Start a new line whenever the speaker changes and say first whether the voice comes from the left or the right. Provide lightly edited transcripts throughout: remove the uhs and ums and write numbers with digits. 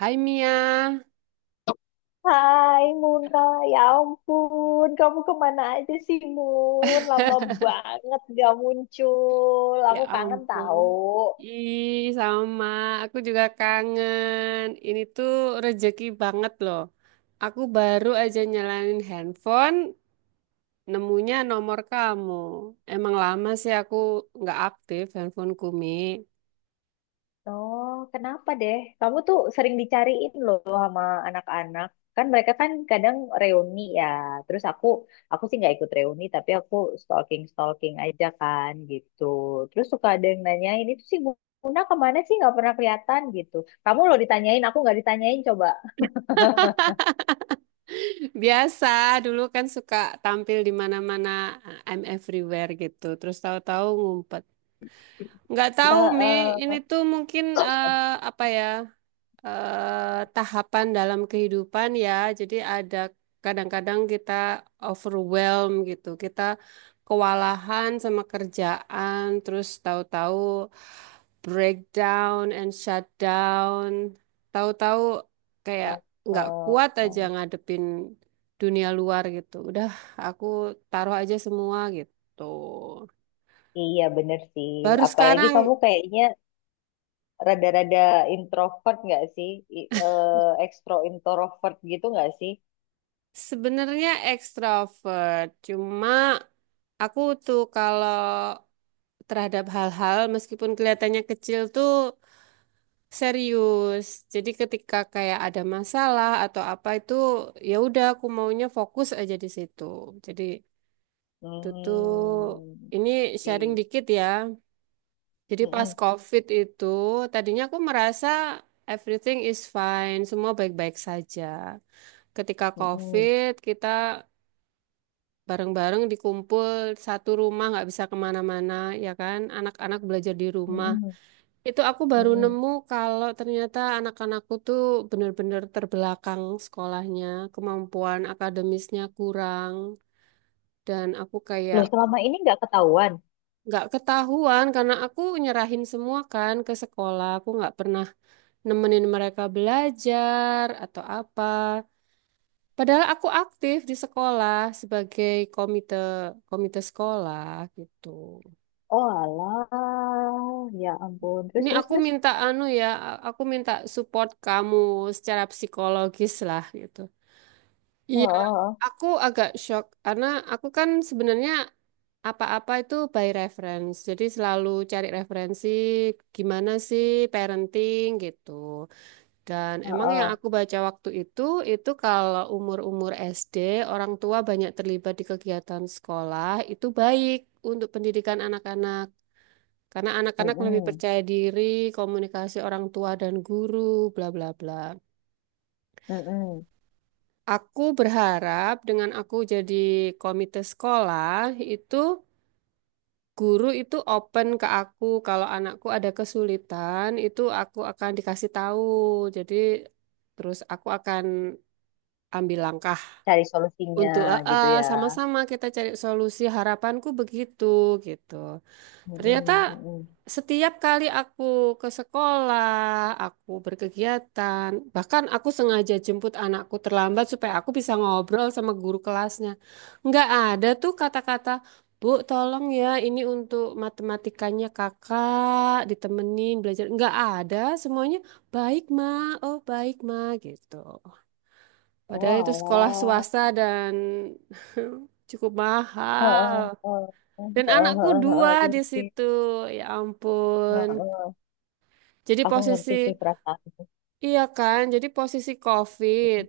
right: Hai Mia,
left: Hai Muna, ya ampun, kamu kemana aja sih Mun? Lama banget gak muncul,
right: ya
left: aku kangen
right: ampun.
left: tahu.
right: Ih, sama. Aku juga kangen. Ini tuh rezeki banget loh. Aku baru aja nyalain handphone, nemunya nomor kamu. Emang lama sih aku nggak aktif handphoneku, Mi.
left: Oh, kenapa deh? Kamu tuh sering dicariin loh sama anak-anak. Kan mereka kan kadang reuni ya. Terus aku sih nggak ikut reuni, tapi aku stalking-stalking aja kan gitu. Terus suka ada yang nanyain, itu sih Muna kemana sih nggak pernah kelihatan gitu. Kamu loh ditanyain, aku nggak ditanyain coba.
right: Biasa, dulu kan suka tampil di mana-mana, I'm everywhere gitu. Terus tahu-tahu ngumpet. Nggak tahu, Mi. Ini
left: Heeh.
right: tuh mungkin apa ya? Tahapan dalam kehidupan ya. Jadi ada kadang-kadang kita overwhelm gitu. Kita kewalahan sama kerjaan, terus tahu-tahu breakdown and shutdown. Tahu-tahu kayak
left: Oh,
right: nggak
left: oh,
right: kuat aja
left: oh.
right: ngadepin dunia luar gitu. Udah, aku taruh aja semua gitu.
left: Iya bener sih.
right: Baru
left: Apalagi
right: sekarang.
left: kamu kayaknya rada-rada introvert nggak sih? Ekstro introvert gitu nggak sih?
right: Sebenarnya ekstrovert, cuma aku tuh kalau terhadap hal-hal meskipun kelihatannya kecil tuh serius. Jadi ketika kayak ada masalah atau apa itu ya udah aku maunya fokus aja di situ. Jadi itu tuh
left: Hmm.
right: ini sharing
left: Oke.
right: dikit ya. Jadi pas
left: Mm-mm,
right: COVID itu tadinya aku merasa everything is fine, semua baik-baik saja. Ketika
left: mm-mm,
right: COVID kita bareng-bareng dikumpul satu rumah nggak bisa kemana-mana, ya kan anak-anak belajar di rumah
left: mm-mm,
right: itu aku baru
left: mm-mm.
right: nemu kalau ternyata anak-anakku tuh bener-bener terbelakang sekolahnya, kemampuan akademisnya kurang dan aku kayak
left: Loh selama ini nggak ketahuan?
right: nggak ketahuan karena aku nyerahin semua kan ke sekolah, aku nggak pernah nemenin mereka belajar atau apa. Padahal aku aktif di sekolah sebagai komite komite sekolah gitu.
left: Oh alah, ya ampun. Terus
right: Ini
left: terus
right: aku
left: terus.
right: minta anu ya, aku minta support kamu secara psikologis lah gitu.
left: Oh,
right: Iya,
left: oh,
right: aku agak shock karena aku kan sebenarnya apa-apa itu by reference. Jadi selalu cari referensi gimana sih parenting gitu. Dan
left: oh, oh,
right: emang yang
left: oh.
right: aku baca waktu itu kalau umur-umur SD, orang tua banyak terlibat di kegiatan sekolah, itu baik untuk pendidikan anak-anak. Karena anak-anak lebih
left: Mm-mm,
right: percaya diri, komunikasi orang tua dan guru, bla bla bla.
left: mm-mm.
right: Aku berharap dengan aku jadi komite sekolah itu guru itu open ke aku kalau anakku ada kesulitan itu aku akan dikasih tahu. Jadi terus aku akan ambil langkah
left: Cari solusinya
right: untuk "Ah,
left: gitu
right: ah,
left: ya.
right: sama-sama kita cari solusi. Harapanku begitu gitu. Ternyata
left: Mm-mm, mm-mm.
right: setiap kali aku ke sekolah, aku berkegiatan, bahkan aku sengaja jemput anakku terlambat supaya aku bisa ngobrol sama guru kelasnya. Nggak ada tuh kata-kata, Bu, tolong ya, ini untuk matematikanya kakak, ditemenin belajar. Nggak ada, semuanya baik, Ma. Oh, baik, Ma, gitu.
left: Oh
right: Padahal itu sekolah swasta
left: alah.
right: dan cukup
left: Heeh,
right: mahal.
left: heeh,
right: Dan
left: heeh,
right: anakku
left: heeh, heeh,
right: dua
left: iya
right: di
left: sih.
right: situ. Ya ampun.
left: Heeh.
right: Jadi
left: Aku ngerti
right: posisi,
left: sih perasaan.
right: iya kan? Jadi posisi COVID.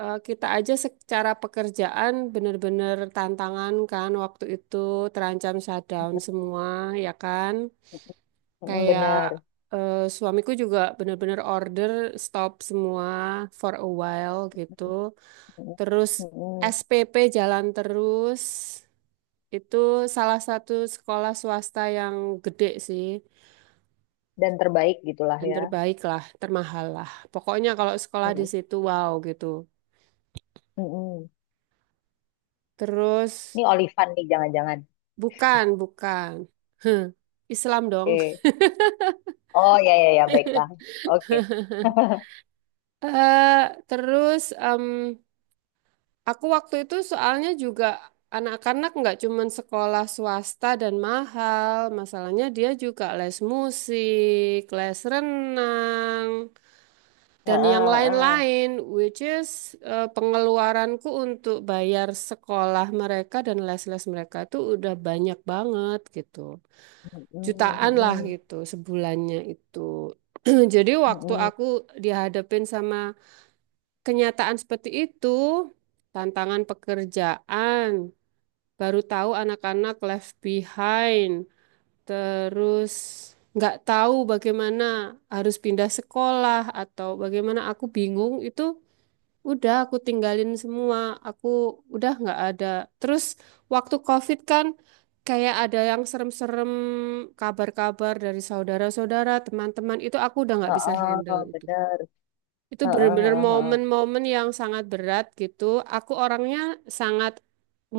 right: Kita aja secara pekerjaan benar-benar tantangan kan waktu itu terancam shutdown semua, ya kan?
left: Mm,
right: Kayak
left: bener.
right: suamiku juga benar-benar order stop semua for a while gitu.
left: Mm,
right: Terus
left: mm.
right: SPP jalan terus. Itu salah satu sekolah swasta yang gede sih.
left: Dan terbaik gitulah
right: Dan
left: ya.
right: terbaik lah, termahal lah. Pokoknya kalau sekolah di
left: Mm,
right: situ wow gitu.
left: mm.
right: Terus
left: Ini Olivan nih, jangan-jangan.
right: bukan, bukan. Islam dong.
left: Oke. Oh ya ya ya, baiklah. Oke.
right: Eh terus aku waktu itu soalnya juga anak-anak nggak cuman sekolah swasta dan mahal. Masalahnya dia juga les musik, les renang. Dan yang
left: Heeh, heeh.
right: lain-lain, which is pengeluaranku untuk bayar sekolah mereka dan les-les mereka itu udah banyak banget gitu.
left: Mm, mm,
right: Jutaan lah
left: mm,
right: gitu sebulannya itu. Jadi
left: mm,
right: waktu
left: mm.
right: aku dihadapin sama kenyataan seperti itu, tantangan pekerjaan, baru tahu anak-anak left behind, terus nggak tahu bagaimana harus pindah sekolah atau bagaimana aku bingung itu. Udah aku tinggalin semua. Aku udah nggak ada. Terus waktu COVID kan kayak ada yang serem-serem kabar-kabar dari saudara-saudara, teman-teman itu aku udah nggak bisa handle
left: Heeh,
right: itu.
left: bener.
right: Itu
left: Heeh,
right: bener-bener
left: heeh, heeh,
right: momen-momen yang sangat berat gitu. Aku orangnya sangat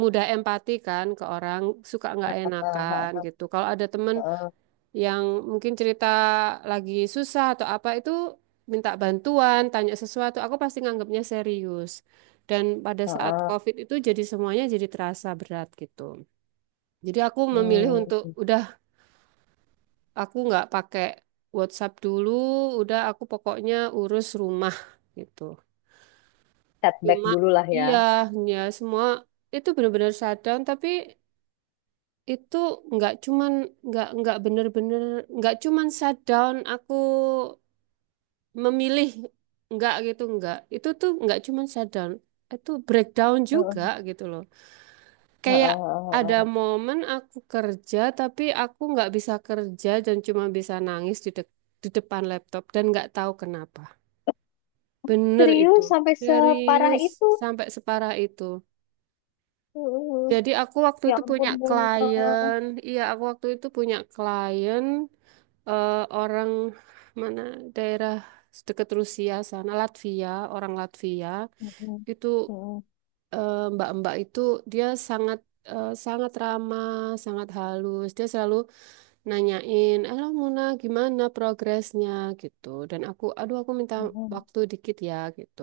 right: mudah empati kan ke orang, suka nggak enakan
left: heeh,
right: gitu. Kalau ada teman
left: heeh,
right: yang mungkin cerita lagi susah atau apa itu minta bantuan, tanya sesuatu, aku pasti nganggapnya serius. Dan pada
left: heeh,
right: saat
left: heeh.
right: COVID itu jadi semuanya jadi terasa berat gitu. Jadi aku memilih untuk
left: Hmm,
right: udah aku nggak pakai WhatsApp dulu, udah aku pokoknya urus rumah gitu.
left: setback
right: Cuma
left: dulu lah ya.
right: iya, ya semua itu benar-benar shutdown tapi itu nggak cuman nggak bener-bener nggak cuman shutdown aku memilih enggak gitu enggak itu tuh enggak cuman shutdown itu breakdown
left: Heeh,
right: juga gitu loh
left: heeh,
right: kayak
left: heeh,
right: ada
left: heeh.
right: momen aku kerja tapi aku nggak bisa kerja dan cuma bisa nangis di depan laptop dan nggak tahu kenapa bener itu
left: Serius sampai separah
right: serius
left: itu.
right: sampai separah itu
left: Mm-mm.
right: jadi aku waktu
left: Ya
right: itu
left: ampun
right: punya
left: Bunda.
right: klien iya aku waktu itu punya klien orang mana daerah deket Rusia sana Latvia orang Latvia
left: Mm-mm.
right: itu
left: Mm-mm.
right: Mbak-mbak itu dia sangat ramah, sangat halus. Dia selalu nanyain, "Halo Muna, gimana progresnya?" gitu. Dan aku, "Aduh, aku minta
left: Mm-mm.
right: waktu dikit ya." gitu.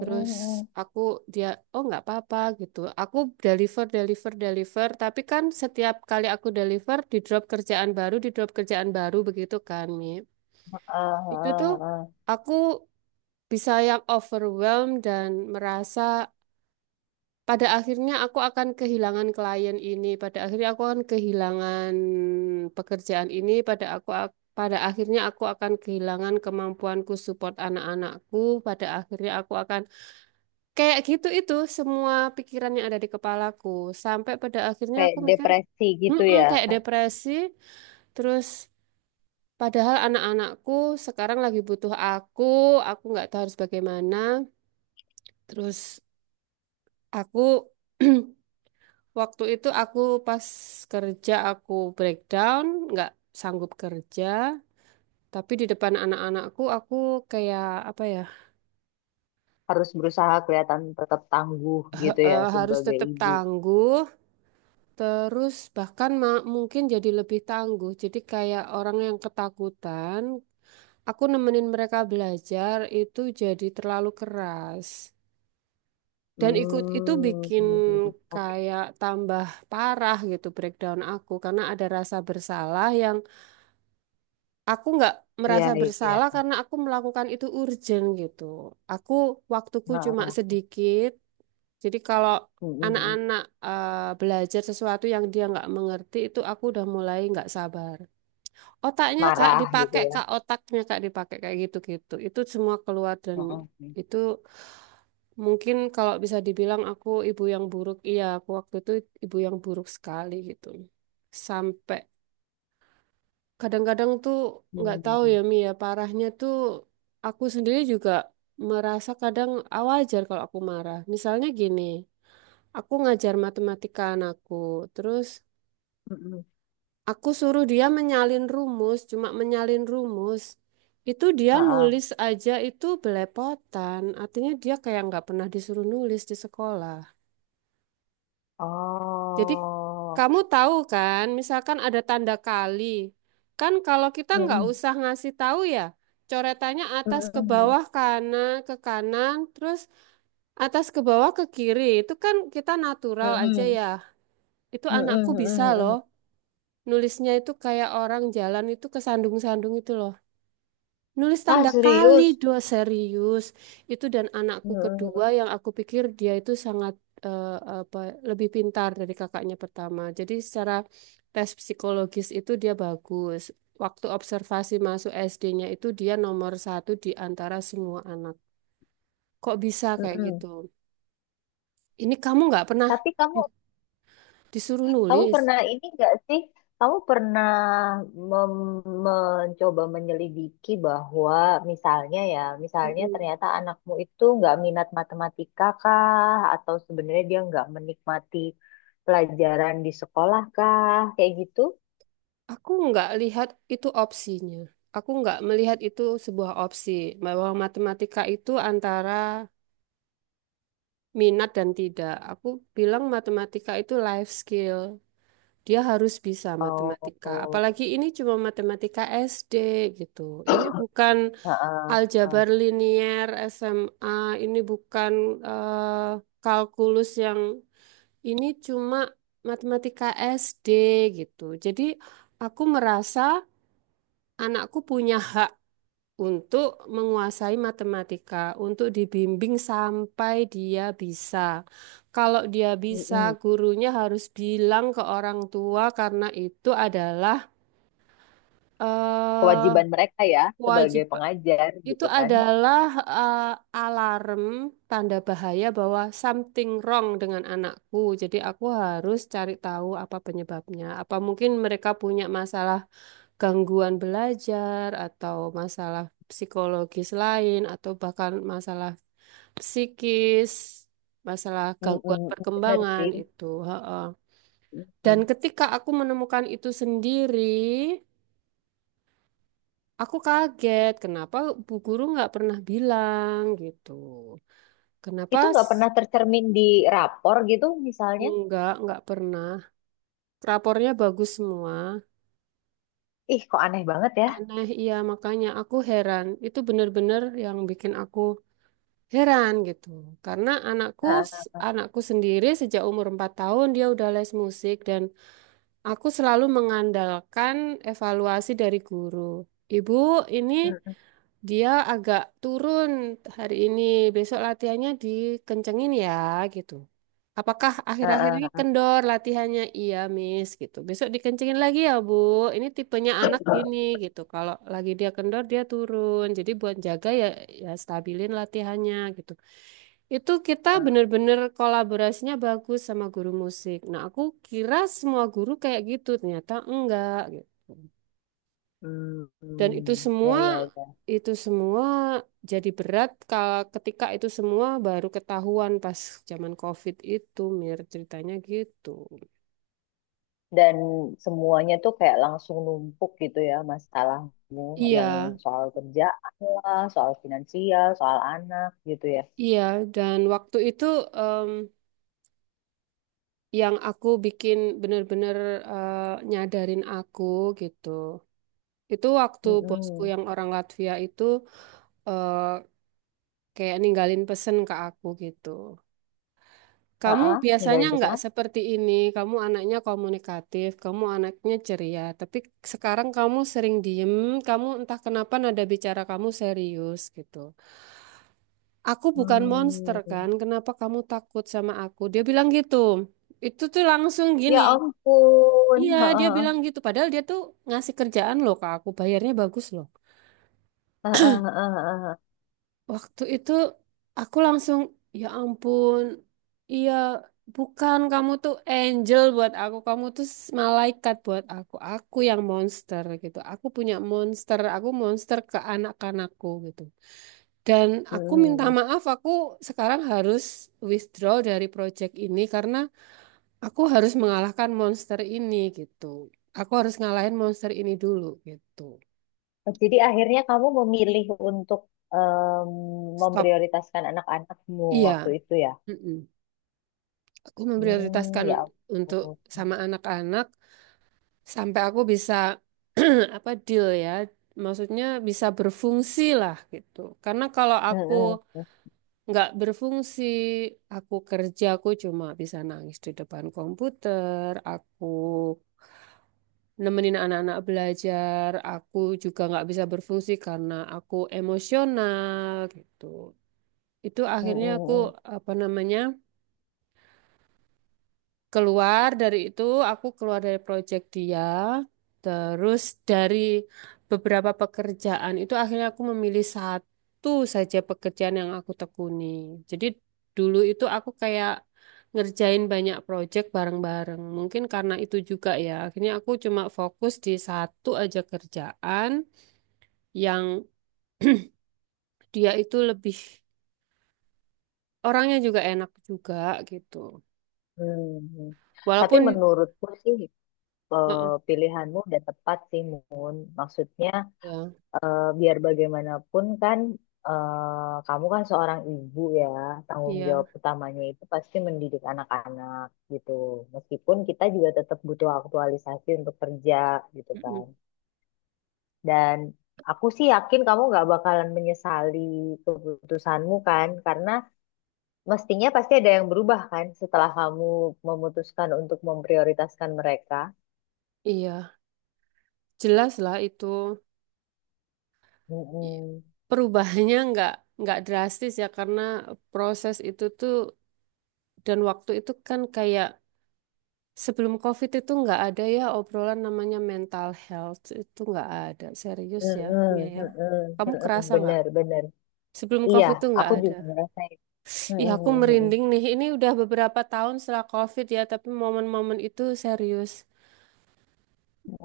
right: Terus aku dia, "Oh, nggak apa-apa." gitu. Aku deliver, deliver, deliver, tapi kan setiap kali aku deliver di drop kerjaan baru, di drop kerjaan baru begitu kan, Mi.
left: Ah,
right: Itu tuh
left: ah, ah.
right: aku bisa yang overwhelmed dan merasa pada akhirnya aku akan kehilangan klien ini, pada akhirnya aku akan kehilangan pekerjaan ini, pada akhirnya aku akan kehilangan kemampuanku support anak-anakku, pada akhirnya aku akan kayak gitu itu semua pikiran yang ada di kepalaku sampai pada akhirnya
left: Kayak
right: aku mikir,
left: depresi gitu
right: "Mm-mm,"
left: ya.
right: kayak depresi, terus padahal anak-anakku sekarang lagi butuh aku nggak tahu harus bagaimana, terus aku Waktu itu aku pas kerja aku breakdown, nggak sanggup kerja, tapi di depan anak-anakku aku kayak apa ya
left: Harus berusaha kelihatan tetap tangguh gitu ya
right: harus
left: sebagai
right: tetap
left: ibu.
right: tangguh, terus bahkan mungkin jadi lebih tangguh. Jadi kayak orang yang ketakutan, aku nemenin mereka belajar itu jadi terlalu keras. Dan ikut itu
left: Hmm.
right: bikin
left: Oke.
right: kayak tambah parah gitu breakdown aku karena ada rasa bersalah yang aku nggak
left: Iya,
right: merasa
left: iya.
right: bersalah karena aku melakukan itu urgent gitu. Aku waktuku
left: Ah,
right: cuma
left: ah.
right: sedikit. Jadi kalau
left: Mm-mm.
right: anak-anak eh, belajar sesuatu yang dia nggak mengerti itu aku udah mulai nggak sabar. Otaknya Kak
left: Marah gitu
right: dipakai
left: ya.
right: Kak, otaknya Kak dipakai kayak gitu-gitu. Itu semua keluar dan
left: Mm-mm.
right: itu mungkin kalau bisa dibilang aku ibu yang buruk. Iya, aku waktu itu ibu yang buruk sekali gitu. Sampai kadang-kadang tuh nggak tahu ya
left: Mm-mm.
right: Mi ya parahnya tuh aku sendiri juga merasa kadang ah, wajar kalau aku marah. Misalnya gini, aku ngajar matematika anakku, terus
left: Mm-mm.
right: aku suruh dia menyalin rumus, cuma menyalin rumus. Itu dia
left: Ah,
right: nulis
left: ah.
right: aja itu belepotan, artinya dia kayak nggak pernah disuruh nulis di sekolah. Jadi
left: Oh.
right: kamu tahu kan, misalkan ada tanda kali. Kan kalau kita nggak
left: Mm-mm.
right: usah ngasih tahu ya, coretannya atas ke
left: Mm-mm.
right: bawah kanan ke kanan, terus atas ke bawah ke kiri. Itu kan kita natural aja
left: Mm-mm.
right: ya. Itu
left: Mm-mm,
right: anakku bisa
left: mm-mm,
right: loh.
left: mm-mm.
right: Nulisnya itu kayak orang jalan itu kesandung-sandung itu loh. Nulis
left: Ah,
right: tanda kali
left: serius?
right: dua serius itu dan anakku
left: Mm-mm,
right: kedua yang aku pikir dia itu sangat eh, apa lebih pintar dari kakaknya pertama. Jadi secara tes psikologis itu dia bagus. Waktu observasi masuk SD-nya itu dia nomor satu di antara semua anak. Kok bisa kayak gitu?
left: mm-mm.
right: Ini kamu nggak pernah
left: Tapi kamu
right: di- disuruh
left: kamu
right: nulis.
left: pernah ini nggak sih? Kamu pernah mencoba menyelidiki bahwa misalnya ya, misalnya
right: Mm-mm.
left: ternyata anakmu itu nggak minat matematika kah? Atau sebenarnya dia nggak menikmati pelajaran di sekolah kah? Kayak gitu?
right: Aku nggak lihat itu opsinya. Aku nggak melihat itu sebuah opsi bahwa matematika itu antara minat dan tidak. Aku bilang matematika itu life skill. Dia harus bisa
left: Oh,
right: matematika.
left: oh,
right: Apalagi ini cuma matematika SD gitu. Ini bukan
left: heeh, heeh.
right: aljabar linear SMA, ini bukan eh, kalkulus yang ini cuma matematika SD gitu. Jadi aku merasa anakku punya hak untuk menguasai matematika, untuk dibimbing sampai dia bisa. Kalau dia bisa,
left: Mm-mm.
right: gurunya harus bilang ke orang tua karena itu adalah eh
left: Kewajiban mereka ya sebagai
right: kewajiban.
left: pengajar
right: Itu
left: gitu kan?
right: adalah eh, alarm tanda bahaya bahwa something wrong dengan anakku. Jadi aku harus cari tahu apa penyebabnya. Apa mungkin mereka punya masalah gangguan belajar atau masalah psikologis lain atau bahkan masalah psikis, masalah gangguan
left: Mm-mm, bener
right: perkembangan
left: sih.
right: itu. Heeh. Dan
left: Mm.
right: ketika aku menemukan itu sendiri, aku kaget kenapa Bu Guru nggak pernah bilang gitu. Kenapa
left: Itu nggak pernah tercermin di rapor gitu misalnya.
right: nggak pernah. Rapornya bagus semua.
left: Ih, kok aneh banget ya.
right: Aneh, iya makanya aku heran. Itu bener-bener yang bikin aku heran gitu. Karena anakku
left: Heeh,
right: anakku sendiri sejak umur 4 tahun dia udah les musik dan aku selalu mengandalkan evaluasi dari guru. Ibu, ini
left: mm,
right: dia agak turun hari ini, besok latihannya dikencengin ya gitu. Apakah akhir-akhir ini
left: heeh,
right: kendor latihannya? Iya, Miss gitu. Besok dikencengin lagi ya, Bu. Ini tipenya anak gini gitu. Kalau lagi dia kendor dia turun. Jadi buat jaga ya ya stabilin latihannya gitu. Itu kita
left: heeh.
right: bener-bener kolaborasinya bagus sama guru musik. Nah, aku kira semua guru kayak gitu, ternyata enggak gitu.
left: Hmm,
right: Dan itu
left: ya,
right: semua,
left: ya, ya.
right: itu semua jadi berat kalau ketika itu semua baru ketahuan pas zaman COVID itu, Mir, ceritanya gitu.
left: Dan semuanya tuh kayak langsung numpuk gitu ya masalahmu
right: Iya,
left: yang soal kerjaan lah, soal finansial, soal anak gitu ya.
right: iya. Dan waktu itu em, yang aku bikin bener-bener nyadarin aku gitu. Itu waktu bosku
left: Mm-mm.
right: yang orang Latvia itu eh, kayak ninggalin pesen ke aku gitu. Kamu
left: Heeh,
right: biasanya
left: ninggalin pesan
right: nggak
left: apa?
right: seperti ini. Kamu anaknya komunikatif, kamu anaknya ceria. Tapi sekarang kamu sering diem, kamu entah kenapa nada bicara kamu serius gitu. Aku bukan monster
left: Hmm,
right: kan, kenapa kamu takut sama aku? Dia bilang gitu. Itu tuh langsung gini.
left: ya ampun.
right: Iya, dia
left: Heeh,
right: bilang gitu. Padahal dia tuh ngasih kerjaan loh ke aku, bayarnya bagus loh.
left: heeh, heeh, heeh, heeh.
right: Waktu itu aku langsung, ya ampun, iya bukan kamu tuh angel buat aku, kamu tuh malaikat buat aku yang monster gitu. Aku punya monster, aku monster ke anak-anakku gitu. Dan aku minta
left: Mm-mm.
right: maaf, aku sekarang harus withdraw dari project ini karena aku harus mengalahkan monster ini gitu. Aku harus ngalahin monster ini dulu gitu.
left: Oh, jadi akhirnya kamu memilih untuk em,
right: Stop.
left: memprioritaskan anak-anakmu
right: Iya.
left: waktu itu ya?
right: Mm-mm. Aku
left: Hmm,
right: memprioritaskan
left: ya.
right: untuk
left: Ampun.
right: sama anak-anak sampai aku bisa apa deal ya maksudnya bisa berfungsi lah gitu karena kalau
left: Mm,
right: aku
left: mm, mm,
right: nggak berfungsi aku kerja aku cuma bisa nangis di depan komputer aku nemenin anak-anak belajar aku juga nggak bisa berfungsi karena aku emosional gitu itu
left: mm,
right: akhirnya aku
left: mm,
right: apa namanya keluar dari itu aku keluar dari project dia terus dari beberapa pekerjaan itu akhirnya aku memilih satu saja pekerjaan yang aku tekuni jadi dulu itu aku kayak ngerjain banyak project bareng-bareng mungkin karena itu juga ya akhirnya aku cuma fokus di satu aja kerjaan yang dia itu lebih orangnya juga enak juga gitu
left: mm, mm. Tapi
right: walaupun
left: menurutku sih eh,
right: heeh,
left: pilihanmu udah tepat sih, Mun. Maksudnya
right: ya
left: biar bagaimanapun kan kamu kan seorang ibu ya, tanggung
right: iya.
left: jawab utamanya itu pasti mendidik anak-anak gitu. Meskipun kita juga tetap butuh aktualisasi untuk kerja gitu kan.
right: Mm-mm.
left: Dan aku sih yakin kamu nggak bakalan menyesali keputusanmu kan, karena mestinya pasti ada yang berubah kan setelah kamu memutuskan untuk memprioritaskan mereka.
right: Iya, jelas lah itu. I-
left: Mm-mm.
right: Perubahannya nggak drastis ya karena proses itu tuh dan waktu itu kan kayak sebelum COVID itu nggak ada ya obrolan namanya mental health itu nggak ada serius ya Mia
left: Mm-mm.
right: ya.
left: Mm-mm.
right: Kamu
left: Mm-mm.
right: kerasa nggak?
left: Bener, bener.
right: Sebelum
left: Iya,
right: COVID itu nggak
left: aku
right: ada.
left: juga merasa
right: Ih aku merinding nih. Ini udah beberapa tahun setelah COVID ya tapi momen-momen itu serius.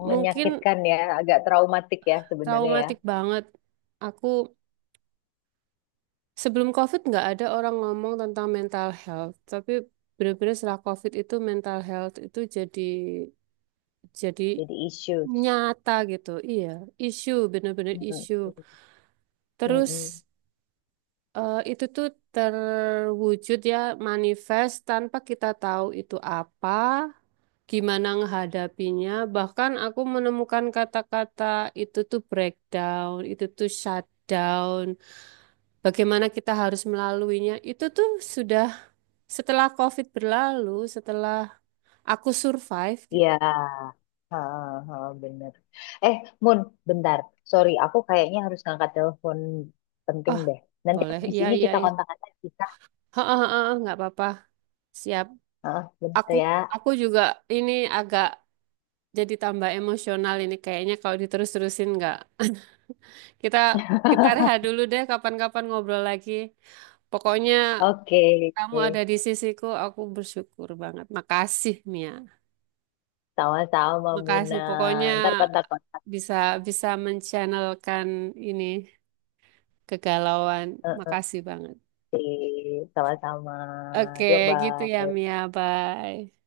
right: Mungkin
left: menyakitkan ya, agak traumatik ya sebenarnya ya.
right: traumatik banget. Aku sebelum COVID nggak ada orang ngomong tentang mental health, tapi bener-bener setelah COVID itu mental health itu jadi jadi
left: Jadi issues.
right: nyata gitu. Iya, isu bener-bener
left: Mm-mm.
right: isu.
left: Mm-mm.
right: Terus itu tuh terwujud ya manifest tanpa kita tahu itu apa, gimana menghadapinya. Bahkan aku menemukan kata-kata itu tuh breakdown, itu tuh shutdown, bagaimana kita harus melaluinya. Itu tuh sudah setelah COVID berlalu, setelah aku survive gitu.
left: Iya. Ha, ha, bener. Eh, Mun, bentar. Sorry, aku kayaknya harus ngangkat telepon penting
right: Oh,
left: deh. Nanti
right: boleh.
left: habis
right: Iya,
left: ini
right: iya,
left: kita
right: iya.
left: kontak lagi kita.
right: Heeh, heeh, nggak apa-apa. Siap.
left: Ah, bentar
right: Aku
left: ya.
right: aku juga ini agak jadi tambah emosional ini kayaknya kalau diterus-terusin nggak. Kita kita rehat dulu deh kapan-kapan ngobrol lagi. Pokoknya
left: Oke,
right: kamu
left: oke.
right: ada di sisiku, aku bersyukur banget. Makasih, Mia.
left: Sama-sama, Muna.
right: Makasih. Pokoknya
left: Ntar kontak-kontak.
right: bisa bisa menchannelkan ini kegalauan.
left: Eh, eh,
right: Makasih banget.
left: oke, sama-sama.
right: Oke,
left: Yuk,
right: gitu ya
left: bye.
right: Mia. Bye.